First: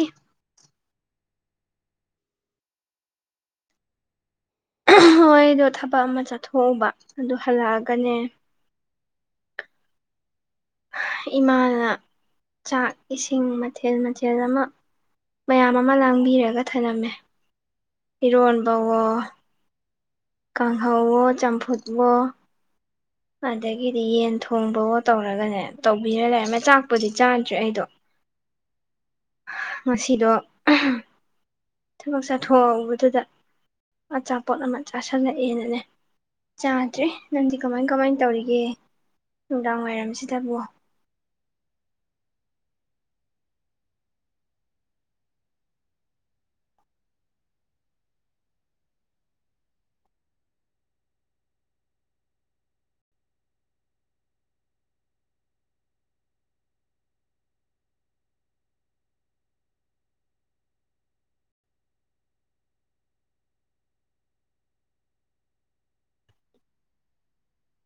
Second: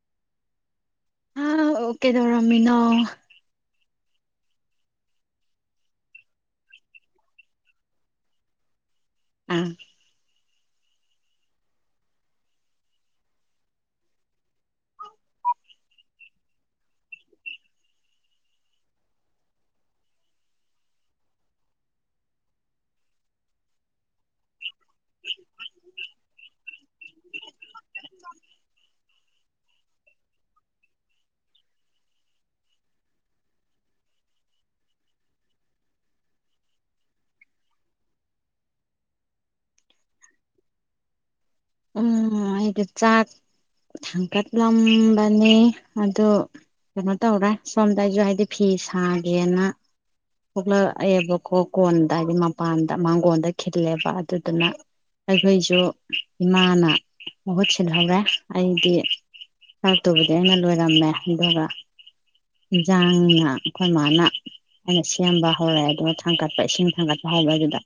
ꯑꯦ ꯑ ꯑꯣꯀꯦ ꯇ ꯔꯃꯤꯅꯥ ꯍꯣꯏꯗꯣ ꯊꯕꯛ ꯑꯃ ꯆꯠꯊꯣꯛꯎꯕ ꯑꯗꯨ ꯍꯜꯂꯛꯑꯒꯅꯦ ꯑꯥ ꯏꯃꯥꯅ ꯆꯥꯛ ꯏꯁꯤꯡ ꯃꯊꯦꯜ ꯃꯊꯦꯜ ꯑꯃ ꯃꯌꯥꯝ ꯑꯃ ꯂꯥꯡꯕꯤꯔꯒ ꯊꯝꯂꯝꯃꯦ ꯏꯔꯣꯟꯕꯋ ꯀꯥꯡꯍꯧꯋꯣ ꯆꯝꯐꯨꯠꯋꯣ ꯑꯗꯒꯤꯗꯤ ꯌꯦꯟ ꯊꯣꯡꯕꯒꯣ ꯇꯧꯔꯒꯅꯦ ꯇꯧꯕꯤꯔ ꯂꯩꯔꯦ ꯃꯆꯥꯛꯄꯨꯗꯤ ꯆꯥꯗ꯭ꯔꯦ ꯑꯩꯗꯣ ꯉꯁꯤꯗꯣ ꯊꯕꯛ ꯆꯥꯊꯣꯛ ꯑꯗꯨꯗ ꯑꯆꯥꯄꯣꯠ ꯑꯃ ꯆꯥꯥꯁꯜꯂꯛꯑꯦꯅꯅꯦ ꯆꯥꯗ꯭ꯔꯦ ꯅꯪꯗꯤ ꯀꯃꯥꯏꯅ ꯀꯃꯥꯏꯅ ꯇꯧꯔꯤꯒꯦ ꯅꯨꯡꯗꯥꯡꯋꯥꯏꯔꯝꯁꯤꯗꯕꯣ ꯎꯝ ꯑꯩꯗꯤ ꯆꯥꯛ ꯊꯥꯡꯀꯠꯂꯝꯕꯅꯤ ꯑꯗꯨ ꯀꯩꯅꯣ ꯇꯧꯔꯦ ꯁꯣꯝꯗ ꯑꯩꯁꯨ ꯍꯥꯏꯗꯤ ꯐꯤ ꯁꯥꯒꯦꯅ ꯄꯣꯛꯂꯛꯑꯦꯕꯀꯣ ꯀꯣꯟꯗ ꯍꯥꯏꯕꯗꯤ ꯃꯄꯥꯟꯗ ꯃꯥꯡꯒꯣꯟꯜꯗ ꯈꯤꯜꯂꯦꯕ ꯑꯗꯨꯗꯨꯅ ꯑꯩꯈꯣꯏꯁꯨ ꯏꯃꯥꯅ ꯃꯍꯨꯠ ꯁꯤꯜꯍꯧꯔꯦ ꯑꯩꯗꯤ ꯆꯔꯛꯇꯨꯕꯗꯤ ꯑꯩꯅ ꯂꯣꯏꯔꯝꯃꯦ ꯑꯗꯨꯒ ꯏꯟꯖꯥꯡꯅ ꯑꯩꯈꯣꯏ ꯃꯥꯅ ꯑꯩꯅ ꯁꯦꯝꯕ ꯍꯧꯔꯛꯦ ꯑꯗꯨꯒ ꯊꯥꯡꯒꯠꯄ ꯏꯁꯤꯡ ꯊꯥꯡꯒꯠꯄ ꯍꯧꯔꯦ ꯑꯗꯨꯗ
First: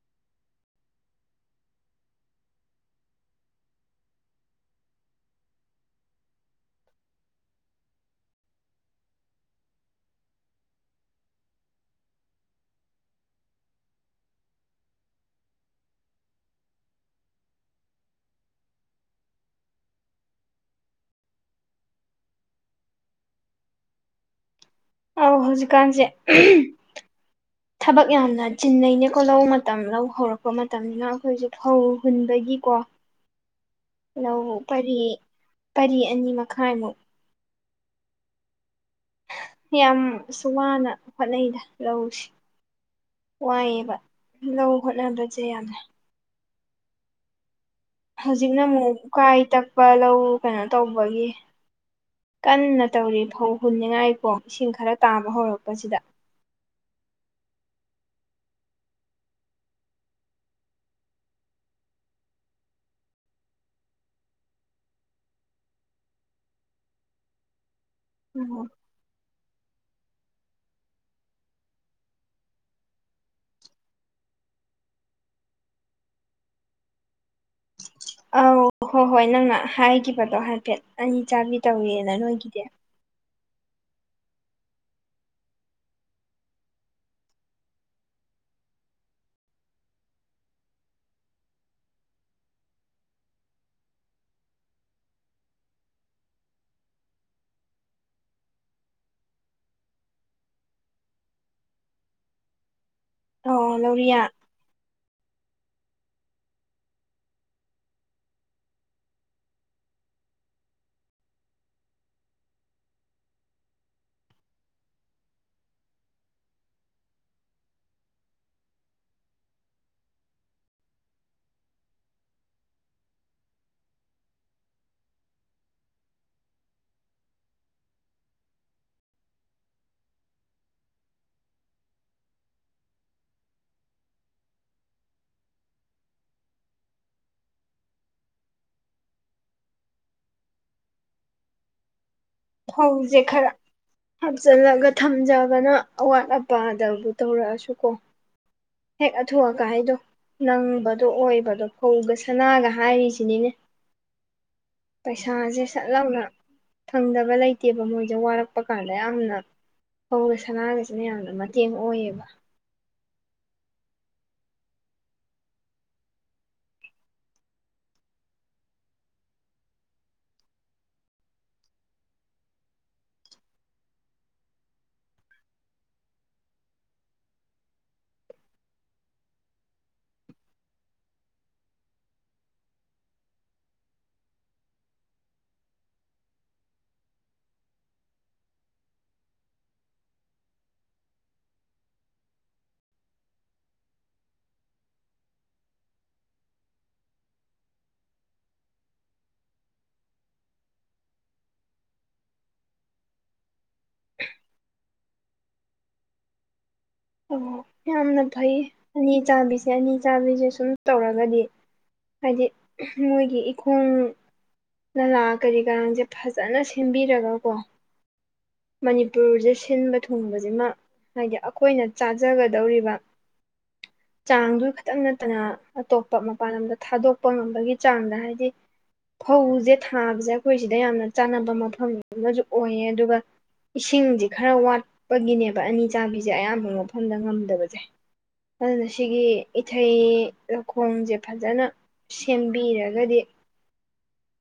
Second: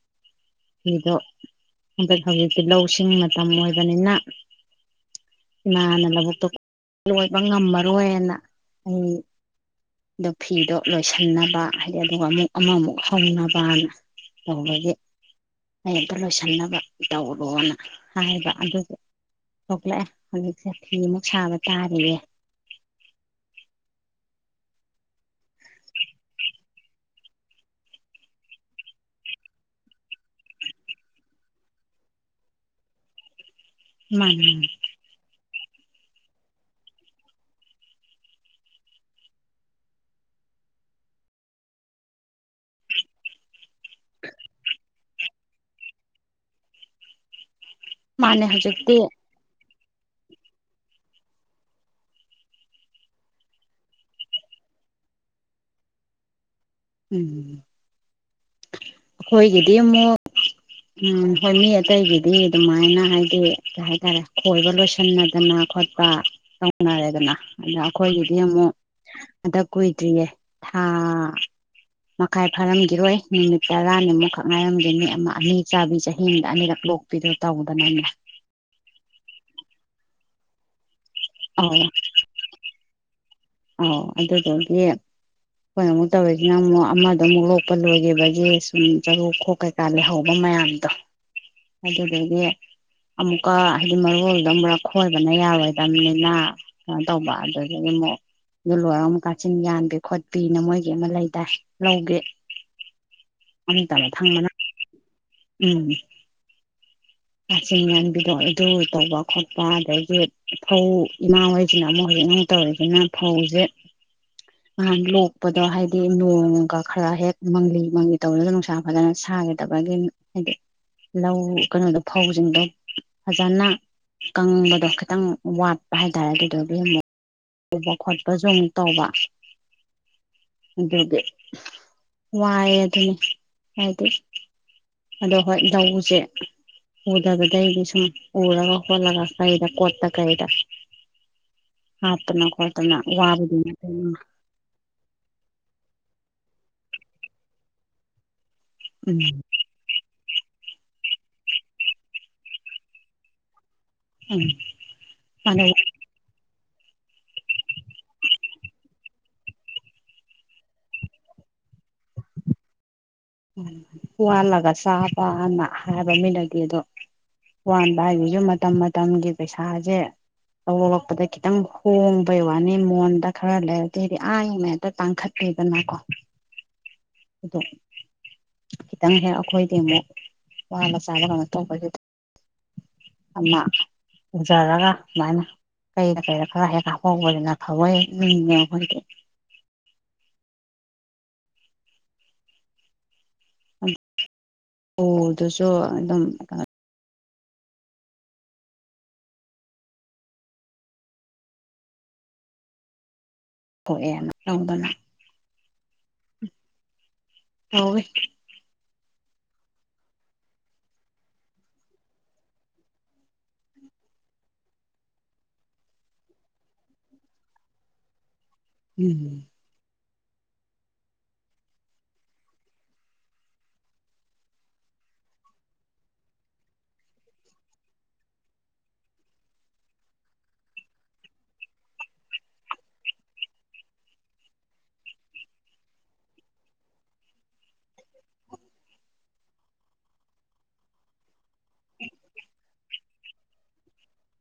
ꯐꯤꯗꯣ ꯍꯧꯖꯤꯛꯇꯤ ꯂꯧꯁꯤꯡ ꯃꯇꯝ ꯑꯣꯏꯕꯅꯤꯅ ꯏꯅꯥꯅ ꯂꯧꯕꯨꯛꯇꯣ ꯂꯣꯏꯕ ꯉꯝꯃꯔꯣꯏꯅ ꯑꯩꯗꯣ ꯐꯤꯗꯣ ꯂꯣꯏꯁꯤꯟꯅꯕ ꯍꯥꯏꯗꯤ ꯑꯗꯨꯒ ꯑꯃꯨꯛ ꯑꯃꯃꯨꯛ ꯍꯧꯅꯕꯅ ꯇꯧꯕꯒꯤ ꯀ ꯑꯝꯇ ꯂꯣꯏꯁꯤꯟꯅꯕ ꯇꯧꯔꯣꯅ ꯍꯥꯏꯕ ꯑꯗꯨꯁꯨ ꯊꯣꯛꯂꯛꯑꯦ ꯍꯧꯖꯤꯛꯁꯊꯤ ꯑꯃꯨꯛ ꯁꯥꯕ ꯇꯥꯔꯌꯦꯦ ꯑꯧ ꯍꯧꯖꯤꯛꯀꯥꯟꯁꯦ ꯊꯕꯛ ꯌꯥꯝꯅ ꯆꯤꯟꯅꯩꯅꯦꯀꯣ ꯂꯧ ꯃꯇꯝ ꯂꯧ ꯍꯧꯔꯛꯄ ꯃꯇꯝꯅꯤꯅ ꯑꯩꯈꯣꯏꯁꯦ ꯐꯧ ꯍꯨꯟꯕꯒꯤꯀꯣ ꯂ ꯃꯥꯅꯦ ꯐꯔꯤꯦ ꯄꯔꯤ ꯑꯅꯤ ꯃꯈꯥꯏꯃꯨꯛ ꯌꯥꯝꯁꯨ ꯋꯥꯅ ꯍꯣꯠꯅꯩꯗ ꯂꯧꯁꯤꯦ ꯋꯥꯏꯌꯦ ꯂꯣꯠꯂꯗ꯭ꯔ ꯖꯦꯗꯦ ꯃꯥꯅꯦ ꯍꯧꯖꯤꯛꯅ ꯑꯃꯨꯛ ꯍꯧꯖꯤꯛꯇꯤ ꯀꯥꯏ ꯇꯛ ꯑꯛꯄ ꯂꯧ ꯀꯩꯅꯣ ꯇꯧꯕꯒꯤ ꯀꯟꯅ ꯇꯧꯔꯤ ꯐꯧ ꯍꯨꯟꯅꯤꯉꯥꯏꯀꯣ ꯏꯁꯤꯡ ꯈꯔ ꯇꯥꯕ ꯍꯧꯔꯛꯄꯁꯤꯗ ꯎꯝ ꯑꯩꯈꯣꯏꯒꯤꯗꯤ ꯑꯃꯨꯛ ꯎꯝ ꯍꯣꯏ ꯃꯤ ꯑꯇꯩꯒꯤꯗꯤ ꯑꯗꯨꯃꯥꯏꯅ ꯍꯥꯏꯗꯤ ꯀꯩ ꯍꯥꯏꯇꯥꯔꯦ ꯈꯣꯏꯕ ꯂꯣꯏꯁꯤꯟꯅꯗꯅ ꯈꯣꯠꯄ ꯇꯧꯅꯔꯦꯗꯅ ꯑ ꯀꯣꯏꯒꯤꯗꯤꯃꯣ ꯑꯗ ꯀꯣꯏꯗ꯭ꯔꯤꯌꯦ ꯍꯥꯥ ꯃꯈꯥꯏ ꯐꯥꯔꯝꯈꯤꯔꯣꯏ ꯅꯨꯃꯤꯠ ꯇꯔꯥꯅꯤꯃꯨꯛꯈꯛ ꯉꯥꯏꯔꯝꯗꯦ ꯃꯤ ꯑꯃ ꯑꯅꯤ ꯆꯥꯕꯤ ꯆꯍꯤꯗ ꯑꯅꯤꯔꯛ ꯂꯣꯛꯄꯤꯔꯣ ꯇꯧꯕꯗꯅꯅꯤ ꯑꯧ ꯍꯣꯏ ꯍꯣꯏ ꯅꯪꯅ ꯍꯥꯏꯈꯤꯕꯗꯣ ꯍꯥꯏꯐꯦꯠ ꯑꯅꯤ ꯆꯥꯕꯤ ꯇꯧꯋꯦꯅ ꯅꯣꯏꯒꯤꯗꯤ ꯑ ꯑꯗꯨꯗꯒꯤ ꯑꯩꯈꯣꯏꯩꯅ ꯑꯃꯨꯛ ꯇꯧꯔꯤꯁꯤꯅꯪ ꯑꯃꯨꯛ ꯑꯃꯗ ꯑꯃꯨꯛ ꯂꯣꯛꯄ ꯂꯣꯏꯈꯤꯕꯒꯤ ꯁꯨꯝ ꯆꯔꯨ ꯈꯣꯛ ꯀꯩꯀꯥ ꯂꯩꯍꯧꯕ ꯃꯌꯥꯝꯗꯣ ꯑꯗꯨꯗꯒꯤ ꯑꯃꯨꯛꯀ ꯍꯥꯏꯗꯤ ꯃꯔꯣꯜꯗꯣ ꯑꯃꯨꯛ ꯈꯣꯏꯕꯅ ꯌꯥꯔꯣꯏꯗꯕꯅꯤꯅ ꯀꯩꯅꯣ ꯇꯧꯕ ꯑꯗꯨꯗꯒꯤ ꯑꯃꯨꯛ ꯑꯗꯨ ꯂꯣꯏꯔ ꯑꯃ ꯀꯥꯆꯤꯟ ꯌꯥꯟꯕꯤ ꯈꯣꯠꯄꯤꯅ ꯃꯣꯏꯒꯤ ꯑꯃ ꯂꯩꯗꯥꯏ ꯂꯧꯒꯦ ꯑꯣ ꯑ ꯇꯔ ꯂꯧꯔꯤꯌꯥ ꯊꯪꯃꯅ ꯎꯝ ꯀꯥꯆꯤꯟ ꯉꯟꯕꯤꯗꯣ ꯑꯗꯨ ꯇꯧꯕ ꯈꯣꯠꯄ ꯑꯗꯒꯤ ꯐꯧ ꯏꯃꯥ ꯍꯣꯏꯁꯤꯅ ꯑꯃꯨꯛ ꯍꯧꯖꯤꯛ ꯑꯃ ꯇꯧꯔꯤꯁꯤꯅ ꯐꯧꯁꯦ ꯅꯍꯥꯟ ꯂꯣꯛꯄꯗꯣ ꯍꯥꯏꯗꯤ ꯅꯣꯡꯒ ꯈꯔ ꯍꯦꯛ ꯃꯪꯂꯤ ꯃꯪꯂꯤ ꯇꯧꯔꯒ ꯅꯨꯡꯁꯥ ꯐꯖꯅ ꯁꯥꯒꯗꯕꯒꯤ ꯍꯥꯏꯗꯤ ꯂꯧ ꯀꯩꯅꯣꯗꯣ ꯐꯧꯁꯤꯡꯗꯣ ꯐꯖꯅ ꯀꯪꯕꯗꯣ ꯈꯤꯇꯪ ꯋꯥꯠꯄ ꯍꯥꯏꯇꯥꯔꯦ ꯑꯗꯨꯗꯨ ꯑꯗꯨ ꯎꯕ ꯈꯣꯠꯄꯁꯨ ꯑꯃꯨꯛ ꯇꯧꯕ ꯑꯗꯨꯗꯤ ꯋꯥꯏꯑꯦ ꯑꯗꯨꯅꯤ ꯍꯥꯏꯗꯤ ꯑꯗꯣ ꯍꯣꯏ ꯧꯁꯦ ꯎꯗꯕꯗꯩꯗꯤ ꯁꯨꯝ ꯎꯔꯒ ꯈꯣꯠꯂꯒ ꯀꯩꯗ ꯀꯣꯠꯇ ꯀꯩꯗ ꯍꯥꯞꯄ ꯐꯧꯁꯦ ꯈꯔ ꯍꯥꯞꯆꯤꯜꯂꯒ ꯊꯝꯖꯕꯅ ꯑꯋꯥꯠ ꯑ ꯅꯨꯄꯥꯗꯕꯨ ꯇꯧꯔꯛꯑꯁꯨ ꯀꯣ ꯍꯦꯛ ꯎꯝ ꯑꯊꯣꯛꯑꯒ ꯍꯥꯏꯗꯣ ꯅꯪꯕꯗꯣ ꯑꯣꯏꯕꯗꯣ ꯐꯧꯒ ꯁꯅꯥꯒ ꯍꯥꯏꯔꯤꯁꯤꯅꯤꯅꯦ ꯎꯝ ꯄꯩꯁꯥꯁꯦ ꯃꯥꯅ ꯁꯠꯂꯥꯎꯅ ꯐꯪꯗꯕ ꯂꯩꯇꯦꯕ ꯃꯣꯏꯁꯦ ꯋꯥꯔꯛꯄ ꯀꯥꯟꯗ ꯌꯥꯝꯅ ꯐꯧꯗ ꯁꯅꯥꯒꯁꯤꯅ ꯌꯥꯝꯅ ꯃꯇꯦꯡ ꯑꯣꯏꯌꯦꯕ ꯋꯥꯜꯂꯒ ꯆꯥ ꯄꯑꯅ ꯍꯥꯏꯕ ꯃꯤꯅꯗꯤ ꯑꯗꯣ ꯋꯥꯟꯕ ꯍꯥꯏꯁꯤꯁꯨ ꯃꯇꯝ ꯃꯇꯝꯒꯤ ꯄꯩꯁꯥꯁꯦ ꯂꯧꯔꯂꯛꯄꯗ ꯈꯤꯇꯪ ꯍꯣꯡꯕꯩ ꯋꯥꯅꯤ ꯃꯣꯟꯗ ꯈꯔ ꯂꯩꯔꯗꯤ ꯍꯥꯏꯗꯤ ꯑꯉꯉ ꯍꯦꯇ ꯇꯥꯡꯈꯠꯄꯤꯦꯗꯅꯀꯣ ꯑꯗꯨ ꯈꯤꯇꯪ ꯍꯦꯛ ꯑꯩꯈꯣꯏꯗꯤ ꯑꯃꯨꯛ ꯋꯥꯕ ꯆꯥꯕ ꯀꯩꯅꯣ ꯇꯧꯕꯁꯤꯗ ꯑꯃ ꯎꯖꯔꯒ ꯑꯗꯨꯃꯥꯏꯅ ꯀꯩꯗ ꯀꯩꯔ ꯈꯔ ꯍꯦꯛ ꯍꯥꯞꯍꯧꯕꯁꯤꯅ ꯐꯋꯏ ꯍꯦꯛꯉ ꯑꯩꯈꯣꯏꯗꯤ ꯑꯣ ꯑꯗꯨꯁꯨ ꯑꯗꯨꯝ ꯍꯑꯦ ꯌꯥꯝ ꯇꯧꯗꯅ ꯑꯣ ꯇꯧꯋꯤ ꯌꯥꯝꯅ ꯊꯏꯌꯦ ꯑꯅꯤ ꯆꯥꯕꯤꯁꯦ ꯑꯅꯤ ꯆꯥꯕꯤꯁꯦ ꯁꯨꯝ ꯇꯧꯔꯒꯗꯤ ꯍꯥꯏꯗꯤ ꯃꯣꯏꯒꯤ ꯏꯈꯣꯡ ꯅꯂꯥ ꯀꯔꯤ ꯀꯔꯥꯡꯁꯦ ꯐꯖꯅ ꯁꯦꯝꯕꯤꯔꯒꯀꯣ ꯎꯝ ꯃꯅꯤꯄꯨꯔꯁꯦ ꯁꯤꯟꯕ ꯊꯨꯡꯕꯁꯤꯃ ꯍꯥꯏꯗꯤ ꯑꯩꯈꯣꯏꯅ ꯆꯥꯖꯒꯗꯧꯔꯤꯕ ꯆꯥꯡꯗꯨ ꯈꯈꯤꯇꯪ ꯅꯠꯇꯅ ꯑꯇꯣꯞꯄ ꯃꯄꯥꯟ ꯂꯝꯗ ꯊꯥꯗꯣꯛꯄ ꯉꯝꯕꯒꯤ ꯆꯥꯡꯗ ꯍꯥꯏꯗꯤ ꯐꯧꯁꯦ ꯊꯥꯕꯁꯦ ꯑꯩꯈꯣꯏ ꯁꯤꯗ ꯌꯥꯝꯅ ꯆꯥꯟꯅꯕ ꯃꯐꯝ ꯑꯃꯁꯨ ꯑꯣꯏꯌꯦ ꯑꯗꯨꯒ ꯏꯁꯤꯡꯁꯦ ꯈꯔ ꯋꯥꯠꯄꯒꯤꯅꯦꯕ ꯑꯅꯤ ꯆꯥꯕꯤꯁꯦ ꯑꯌꯥꯝꯕ ꯃꯐꯝꯗ ꯉꯝꯗꯕꯁꯦ ꯑꯗꯨꯅ ꯁꯤꯒꯤ ꯏꯊꯩ ꯂꯧꯈꯣꯡꯁꯦ ꯐꯖꯅ ꯁꯦꯝꯕꯤꯔꯒꯗꯤ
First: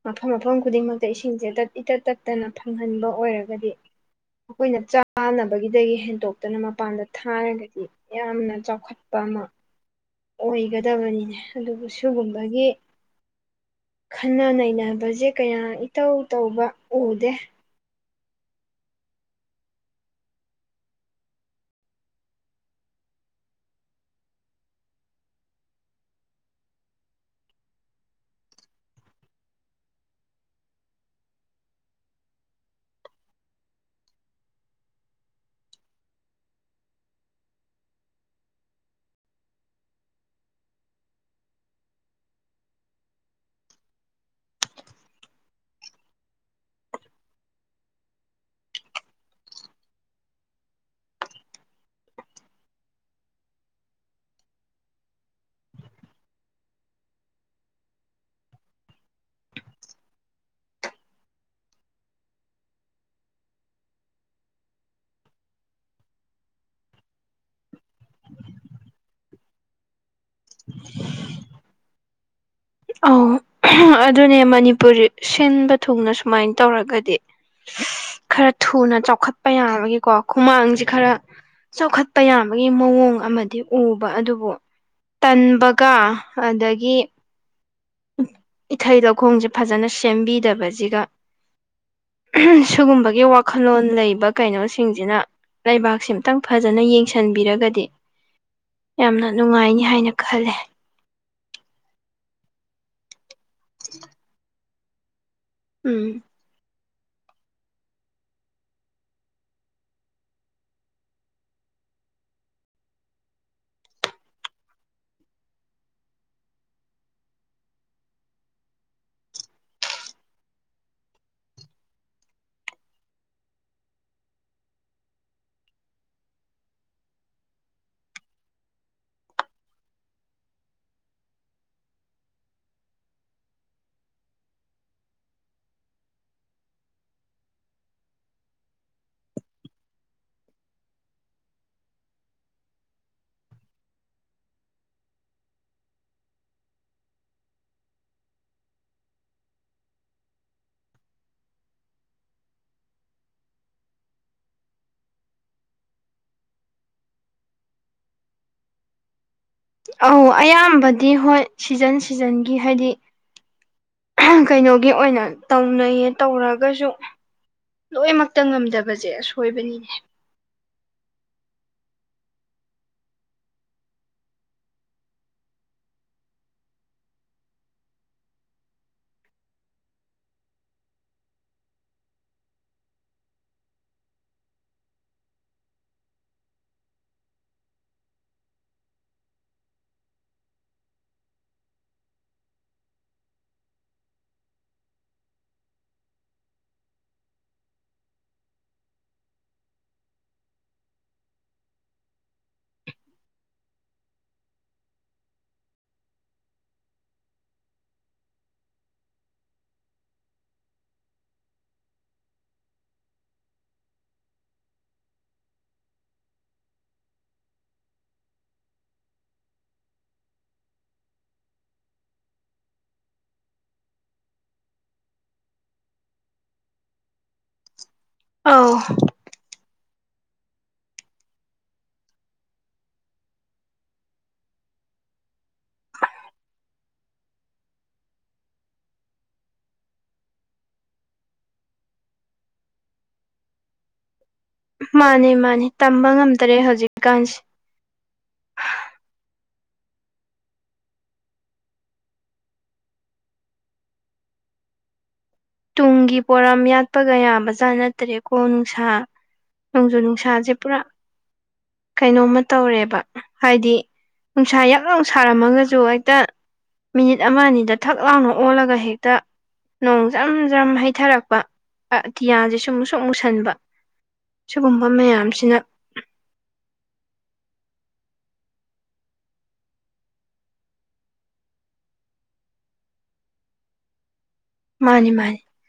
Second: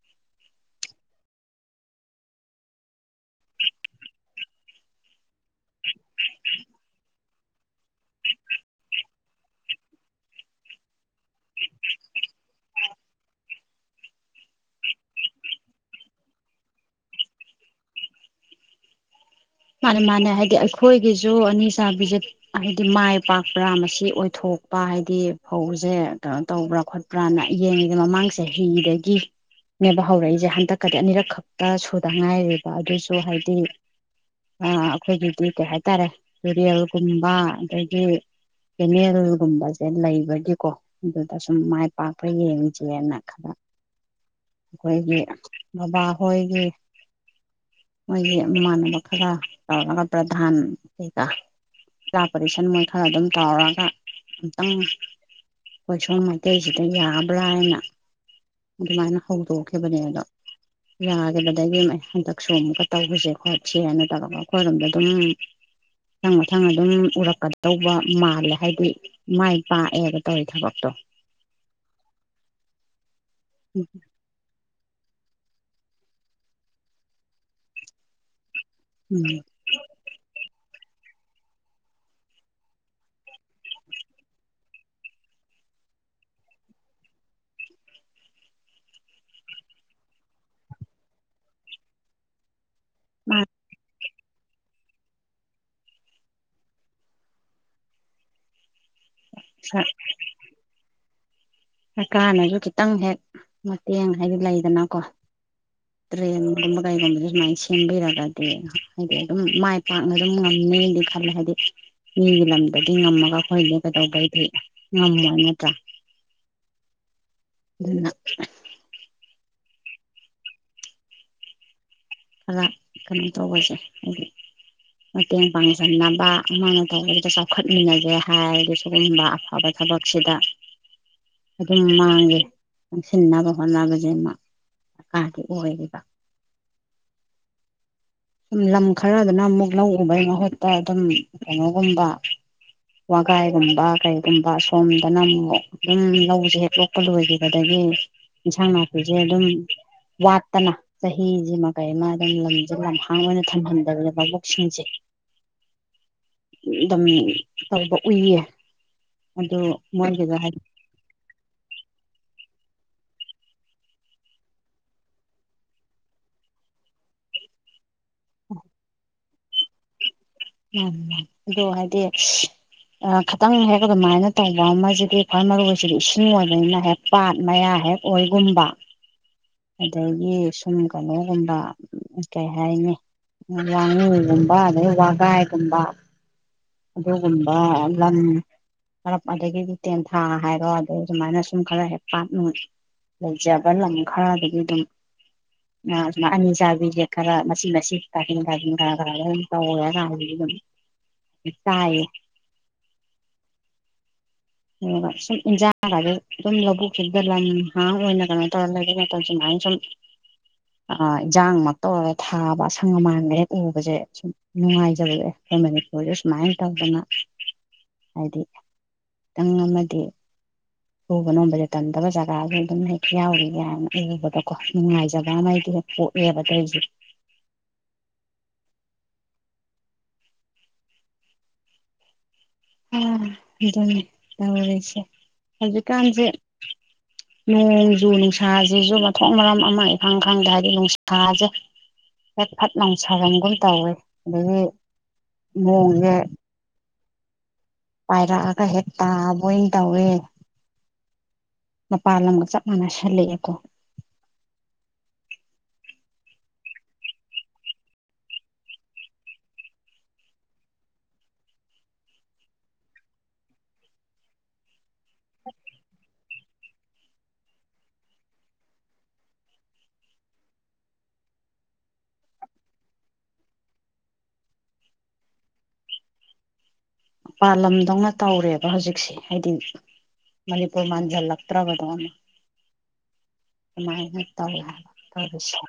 ꯃꯐꯝ ꯃꯐꯝ ꯈꯨꯗꯤꯡꯃꯛꯇ ꯏꯁꯤꯡꯁꯦ ꯇꯠ ꯏꯇꯠ ꯇꯠꯇꯅ ꯐꯪꯍꯟꯕ ꯑꯣꯏꯔꯒꯗꯤ ꯑꯩꯈꯣꯏꯅ ꯆꯥꯅꯕꯒꯤꯗꯒꯤ ꯍꯦꯟꯅ ꯗꯣꯛꯇꯔꯅ ꯃꯄꯥꯟꯗ ꯊꯥꯔꯒꯗꯤ ꯌꯥꯝꯅ ꯆꯥꯎꯈꯠꯄ ꯑꯃ ꯑꯣꯏꯒꯗꯕꯅꯤꯅꯦ ꯑꯗꯨꯕꯨ ꯁꯤꯨꯒꯨꯝꯕꯒꯤ ꯈꯟꯅ ꯅꯩꯅꯕꯁꯦ ꯀꯌꯥ ꯏꯇꯧ ꯇꯧꯕ ꯎꯗꯦ ꯃꯥꯅꯦ ꯃꯥꯅꯦ ꯍꯥꯏꯗꯤ ꯑꯩꯈꯣꯏꯒꯤꯁꯨ ꯑꯅꯤ ꯆꯥꯕꯤꯁꯦ ꯍꯥꯏꯗꯤ ꯃꯥꯏ ꯄꯥꯛꯄ꯭ꯔꯥ ꯃꯁꯤ ꯑꯣꯏꯊꯣꯛꯄ ꯍꯥꯏꯗꯤ ꯐꯧꯁꯦ ꯀꯩꯅꯣ ꯇꯧꯕ꯭ꯔꯥ ꯈꯣꯠꯄ꯭ꯔꯥꯅ ꯌꯦꯡꯉꯤꯗ ꯃꯃꯥꯡꯁꯦ ꯍꯤꯗꯒꯤꯅꯦꯕ ꯍꯧꯔꯛꯏꯁꯦ ꯍꯟꯗꯛꯀꯗꯤ ꯑꯅꯤꯔꯛ ꯈꯛꯇ ꯁꯨꯗ ꯉꯥꯏꯔꯦꯕ ꯑꯗꯨꯁꯨ ꯍꯥꯏꯗꯤ ꯑꯩꯈꯣꯏꯒꯤꯗꯤ ꯀꯩ ꯍꯥꯏꯇꯥꯔꯦ ꯇꯨꯔꯦꯜꯒꯨꯝꯕ ꯑꯗꯒꯤ ꯀꯦꯅꯦꯜꯒꯨꯝꯕꯁꯦ ꯂꯩꯕꯒꯤꯀꯣ ꯑꯗꯨꯗ ꯁꯨꯝ ꯃꯥꯏ ꯄꯥꯛꯄ ꯌꯦꯡꯁꯦꯅ ꯈꯔ ꯑꯩꯈꯣꯏꯒꯤ ꯕꯕꯥꯍꯣꯏꯒꯤ ꯃꯣꯏꯒꯤ ꯏꯃꯥꯟꯅꯕ ꯈꯔ ꯇꯧꯔꯒ ꯄ꯭ꯔꯙꯥꯟ ꯀꯩꯀꯥ ꯆꯥ ꯄꯔꯤꯦꯁꯟ ꯃꯣꯏ ꯈꯔ ꯑꯗꯨꯝ ꯇꯧꯔꯒ ꯑꯃꯨꯛꯇꯪ ꯑꯩꯈꯣꯏꯁꯣꯟ ꯃꯩꯇꯩꯁꯤꯗ ꯌꯥꯕ꯭ꯔꯥ ꯍꯥꯏꯅ ꯑꯗꯨꯃꯥꯏꯅ ꯍꯧꯗꯣꯛꯈꯤꯕꯅꯦ ꯑꯗꯣ ꯌꯥꯈꯤꯕꯗꯒꯤ ꯍꯟꯗꯛꯁꯨ ꯑꯃꯨꯛꯀ ꯇꯧꯕꯁꯦ ꯈꯣꯠ ꯁꯔ ꯅꯠꯇ꯭ꯔꯒ ꯑꯩꯈꯣꯏꯔꯣꯝꯗ ꯑꯗꯨꯝ ꯃꯊꯪ ꯃꯊꯪ ꯑꯗꯨꯝ ꯎꯔꯛꯀꯗꯗꯧꯕ ꯃꯥꯜꯂꯦ ꯍꯥꯏꯗꯤ ꯃꯥꯏ ꯄꯥꯛꯑꯦꯕ ꯇꯔꯤ ꯊꯕꯥꯛ ꯇꯣ ꯑ ꯑꯗꯨꯅꯦ ꯃꯅꯤꯄꯨꯔꯤ ꯁꯤꯟꯕ ꯊꯨꯡꯅ ꯁꯨꯃꯥꯏꯅ ꯇꯧꯔꯒꯗꯤ ꯈꯔ ꯊꯨꯅ ꯎꯝ ꯆꯥꯎꯈꯠꯄ ꯌꯥꯕꯒꯤꯦꯀꯣ ꯍꯨꯃꯥꯡꯁꯦ ꯈꯔ ꯆꯥꯎꯈꯠꯄ ꯌꯥꯕꯒꯤ ꯃꯑꯣꯡ ꯑꯃꯗꯤ ꯎꯕ ꯑꯗꯨꯕꯨ ꯇꯟꯕꯒ ꯑꯗꯒꯤ ꯏꯊꯩ ꯂꯧꯈꯣꯡꯁꯦ ꯐꯖꯅ ꯁꯦꯝꯕꯤꯗꯕꯁꯤꯒ ꯁꯤꯒꯨꯝꯕꯒꯤ ꯋꯥꯈꯜꯂꯣꯟ ꯂꯩꯕ ꯀꯩꯅꯣꯁꯤꯡꯁꯤꯅ ꯂꯩꯕꯥꯛꯁꯤ ꯑꯇꯪ ꯐꯖꯅ ꯌꯦꯡꯁꯤꯟꯕꯤꯔꯒꯗꯤ ꯌꯥꯝꯅ ꯅꯨꯡꯉꯥꯏꯅꯤ ꯍꯥꯏꯅ ꯈꯂꯦ ꯀꯥꯟꯅꯁꯨ ꯈꯤꯇꯪ ꯍꯦꯛ ꯃ ꯌꯦꯡ ꯍꯥꯏꯂ ꯏꯗꯅ ꯀ ꯎꯝ ꯇ꯭ꯔꯦꯟ ꯀꯩꯒꯨꯝꯕꯗ ꯁꯨꯃꯥꯏꯅ ꯁꯦꯝꯕꯤꯔꯒꯗꯤ ꯍꯥꯏꯗꯤ ꯑꯗꯨꯝ ꯃꯥꯏ ꯄꯥꯛꯅ ꯑꯗꯨꯝ ꯉꯝꯅꯤꯗꯤ ꯈꯜꯂꯦ ꯍꯥꯏꯗꯤ ꯃꯤꯒꯤ ꯂꯝꯗꯗꯤ ꯉꯝꯃꯒ ꯑꯩꯈꯣꯏꯗꯤ ꯀꯩꯗꯒꯩꯗꯤ ꯉꯝꯃꯣꯏ ꯅꯠꯇ꯭ꯔꯥ ꯑꯗꯨꯅ ꯈꯔ ꯀꯩꯅꯣ ꯇꯧꯕꯁꯦ ꯍꯥꯏꯗꯤ ꯃꯇꯦꯡ ꯄꯥꯡꯁꯤꯟꯅꯕ ꯑꯃꯥꯡꯅ ꯇꯧꯕꯗꯨꯗ ꯆꯥꯎꯈꯠꯃꯤꯟꯅꯒꯦ ꯍꯥꯏꯔꯗꯤ ꯁꯤꯒꯨꯝꯕ ꯑꯐꯕ ꯊꯕꯛꯁꯤꯗ ꯑꯗꯨꯝ ꯃꯥꯡꯉꯦ ꯆꯪꯁꯤꯟꯅꯕ ꯍꯣꯠꯅꯕꯁꯦꯃ ꯁꯀꯥꯗꯤ ꯑꯣꯏꯔꯤꯕ ꯁꯨꯝ ꯂꯝ ꯈꯔꯗꯅ ꯑꯃꯨꯛ ꯂꯧꯒꯨꯝꯕꯩ ꯃꯍꯨꯠꯇ ꯑꯗꯨꯝ ꯀꯩꯅꯣꯒꯨꯝꯕ ꯋꯥꯒꯥꯏꯒꯨꯝꯕ ꯀꯩꯒꯨꯝꯕ ꯁꯣꯝꯗꯅ ꯑꯃꯨꯛ ꯑꯗꯨꯝ ꯂꯧꯁꯦ ꯍꯦꯛ ꯂꯣꯛꯄ ꯂꯣꯏꯈꯤꯕꯗꯒꯤ ꯏꯟꯁꯥꯡ ꯅꯥꯄꯤꯁꯦ ꯑꯗꯨꯝ ꯋꯥꯠꯇꯅ ꯆꯍꯤꯁꯤꯃ ꯀꯩ ꯑꯃ ꯑꯗꯨꯝ ꯂꯝꯁꯤꯜꯂꯝ ꯑꯉꯥꯡ ꯑꯣꯏꯅ ꯊꯝꯍꯟꯗꯕꯗ ꯚꯕꯣꯛꯁꯤꯡꯁꯦ ꯑꯗꯨꯝ ꯇꯧꯕ ꯎꯏꯌꯦ ꯑꯗꯨ ꯑꯧ ꯃꯣꯏꯒꯤꯗꯣ ꯍꯥꯏꯗꯤ ꯑꯌꯥꯝꯕꯗꯤ ꯍꯣꯏ ꯁꯤꯖꯟ ꯁꯤꯖꯟꯒꯤ ꯍꯥꯏꯗꯤ ꯀꯩꯅꯣꯒꯤ ꯑꯣꯏꯅ ꯇꯧꯅꯩꯌꯦ ꯇꯧꯔꯒꯁꯨ ꯂꯣꯏꯅꯃꯛꯇ ꯉꯝꯗꯕꯁꯦ ꯑ ꯍꯣꯏꯕꯅꯤꯅꯦ ꯎꯝ ꯑꯗꯨ ꯍꯥꯏꯗꯤ ꯈꯤꯇꯪ ꯍꯦꯛ ꯑꯗꯨꯃꯥꯏꯅ ꯇꯧꯕ ꯑꯃꯁꯤꯗꯤ ꯈ꯭ꯋꯥꯏ ꯃꯔꯨꯁꯤꯗꯤ ꯏꯁꯤꯡ ꯑꯣꯏꯕꯅꯤꯅ ꯍꯦꯛ ꯄꯥꯠ ꯃꯌꯥ ꯍꯦꯛ ꯑꯣꯏꯒꯨꯝꯕ ꯑꯗꯒꯤ ꯁꯨꯝ ꯀꯩꯅꯣꯒꯨꯝꯕ ꯀꯩ ꯍꯥꯏꯅꯤ ꯋꯥꯉꯨꯒꯨꯝꯕ ꯑꯗꯗꯒꯤ ꯋꯥꯒꯥꯏꯒꯨꯝꯕ ꯑꯗꯨꯒꯨꯝꯕ ꯂꯪ ꯈꯔꯞ ꯑꯗꯒꯤꯗꯤ ꯇꯦꯟꯊꯥ ꯍꯥꯏꯔꯣ ꯑꯗꯨ ꯑꯗꯨꯃꯥꯏꯅ ꯁꯨꯝ ꯈꯔ ꯍꯦꯛ ꯄꯥꯥꯛꯅ ꯂꯩꯖꯕ ꯂꯪ ꯈꯔꯗꯒꯤ ꯑꯗꯨꯝ ꯁꯨꯃꯥꯏ ꯑꯅꯤ ꯆꯥꯕꯤꯁꯦ ꯈꯔ ꯃꯆꯤ ꯃꯆꯤ ꯀꯥꯊꯤꯟ ꯀꯥꯊꯤꯟ ꯈꯔ ꯈꯔꯗ ꯑꯗꯨꯝ ꯇꯧꯔꯒꯗꯒꯤ ꯑꯗꯨꯝ ꯆꯥꯏꯌꯦ ꯑꯗꯨꯒ ꯁꯨꯝ ꯏꯟꯖꯥꯡ ꯍꯥꯏꯗ ꯑꯗꯨꯨꯝ ꯂꯧꯕꯨꯛꯁꯤꯗ ꯂꯟꯍꯥꯡ ꯑꯣꯏꯅ ꯀꯩꯅꯣ ꯇꯧꯔ ꯂꯩꯕ ꯃꯇꯝ ꯁꯨꯃꯥꯏꯅ ꯁꯨꯝ ꯏꯟꯖꯥꯡꯃꯛꯇꯧꯔꯒ ꯊꯥꯕ ꯑꯁꯪ ꯑꯃꯥꯟꯒ ꯍꯦꯛ ꯎꯕꯁꯦ ꯁꯨꯝ ꯅꯨꯡꯉꯥꯏꯖꯕꯗꯦ ꯑꯩꯈꯣꯏ ꯃꯅꯤꯄꯨꯔꯗ ꯁꯨꯃꯥꯏꯅ ꯇꯧꯗꯅ ꯍꯥꯏꯗꯤ ꯈꯤꯇꯪ ꯑꯃꯗꯤ ꯎꯕ ꯅꯣꯝꯕꯗ ꯇꯝꯗꯕ ꯖꯒꯥꯁꯨ ꯑꯗꯨꯝ ꯍꯦꯛ ꯌꯥꯎꯔꯤꯒ ꯎꯕꯗꯀꯣ ꯅꯨꯡꯉꯥꯏꯖꯕ ꯑꯃꯗꯤꯗꯤ ꯍꯦꯛ ꯄꯣꯛꯑꯦꯕ ꯑꯗꯁꯦ ꯑ ꯑ ꯑꯗꯨꯅꯤ ꯇꯧꯔꯤꯁꯦ ꯍꯧꯖꯤꯛꯀꯥꯟꯁꯦ ꯅꯣꯡꯖꯨ ꯅꯨꯡꯁꯥꯁꯤꯁꯨ ꯃꯊꯣꯛ ꯃꯔꯝ ꯑꯃ ꯏꯈꯪꯈꯪꯗ ꯍꯥꯏꯕꯗꯤ ꯅꯨꯡꯁꯥꯁꯦ ꯐꯠ ꯐꯠ ꯅꯨꯡꯁꯥꯐꯝꯒꯨꯝ ꯇꯧꯋꯦ ꯑꯗꯒꯤ ꯃꯥꯅꯦ ꯃꯥꯅꯦ ꯇꯝꯕ ꯅꯣꯡꯁꯦ ꯉꯝꯗ꯭ꯔꯦ ꯍꯧꯖꯤꯛ ꯑꯀꯥꯟꯁ ꯄꯥꯏꯔꯛꯑꯒ ꯍꯦꯛ ꯇꯥꯕ ꯑꯣꯏꯅ ꯇꯧꯋꯦ ꯃꯄꯜ ꯂꯝꯒ ꯆꯞ ꯃꯥꯟꯅꯁꯜꯂꯛꯑꯦꯀꯣ ꯇꯨꯡꯒꯤ ꯄꯣꯔꯥꯝ ꯌꯥꯠꯄꯒ ꯌꯥꯕꯖꯥꯠ ꯅꯠꯇ꯭ꯔꯦꯀꯣ ꯅꯨꯡꯁꯥ ꯅꯣꯡꯖꯨ ꯅꯨꯡꯁꯥꯁꯦ ꯄꯨꯔꯥ ꯀꯩꯅꯣꯝꯃ ꯇꯧꯔꯦꯕ ꯍꯥꯏꯗꯤ ꯅꯨꯡꯁꯥ ꯌꯥꯛ ꯂꯥꯎ ꯁꯥꯔꯝꯃꯒꯁꯨ ꯍꯦꯛꯇ ꯃꯤꯅꯤꯠ ꯑꯃ ꯑꯅꯤꯗ ꯊꯛ ꯂꯥꯎꯅ ꯑꯣꯜꯂꯒ ꯍꯦꯛꯇ ꯖ꯭ꯔꯝ ꯖ꯭ꯔꯝ ꯍꯩꯊꯔꯛꯄꯇꯤꯌꯥꯁꯦ ꯁꯨꯝ ꯃꯨꯁꯨ ꯃꯨꯁꯟꯕ ꯁꯤꯒꯨꯝꯕ ꯃꯌꯥꯝꯁꯤꯅ ꯄꯥꯟꯂꯝꯗꯧꯅ ꯇꯧꯔꯦꯕ ꯍꯧꯖꯤꯛꯁꯦ ꯍꯥꯏꯗꯤ ꯃꯅꯤꯄꯨꯔ ꯃꯥꯟꯖꯜꯂꯛꯇ꯭ꯔꯕꯗꯣꯅ ꯑꯗꯨꯃꯥꯏꯅ ꯇꯧ ꯃꯥꯅꯤ ꯃꯥꯅꯤ ꯇꯔꯁ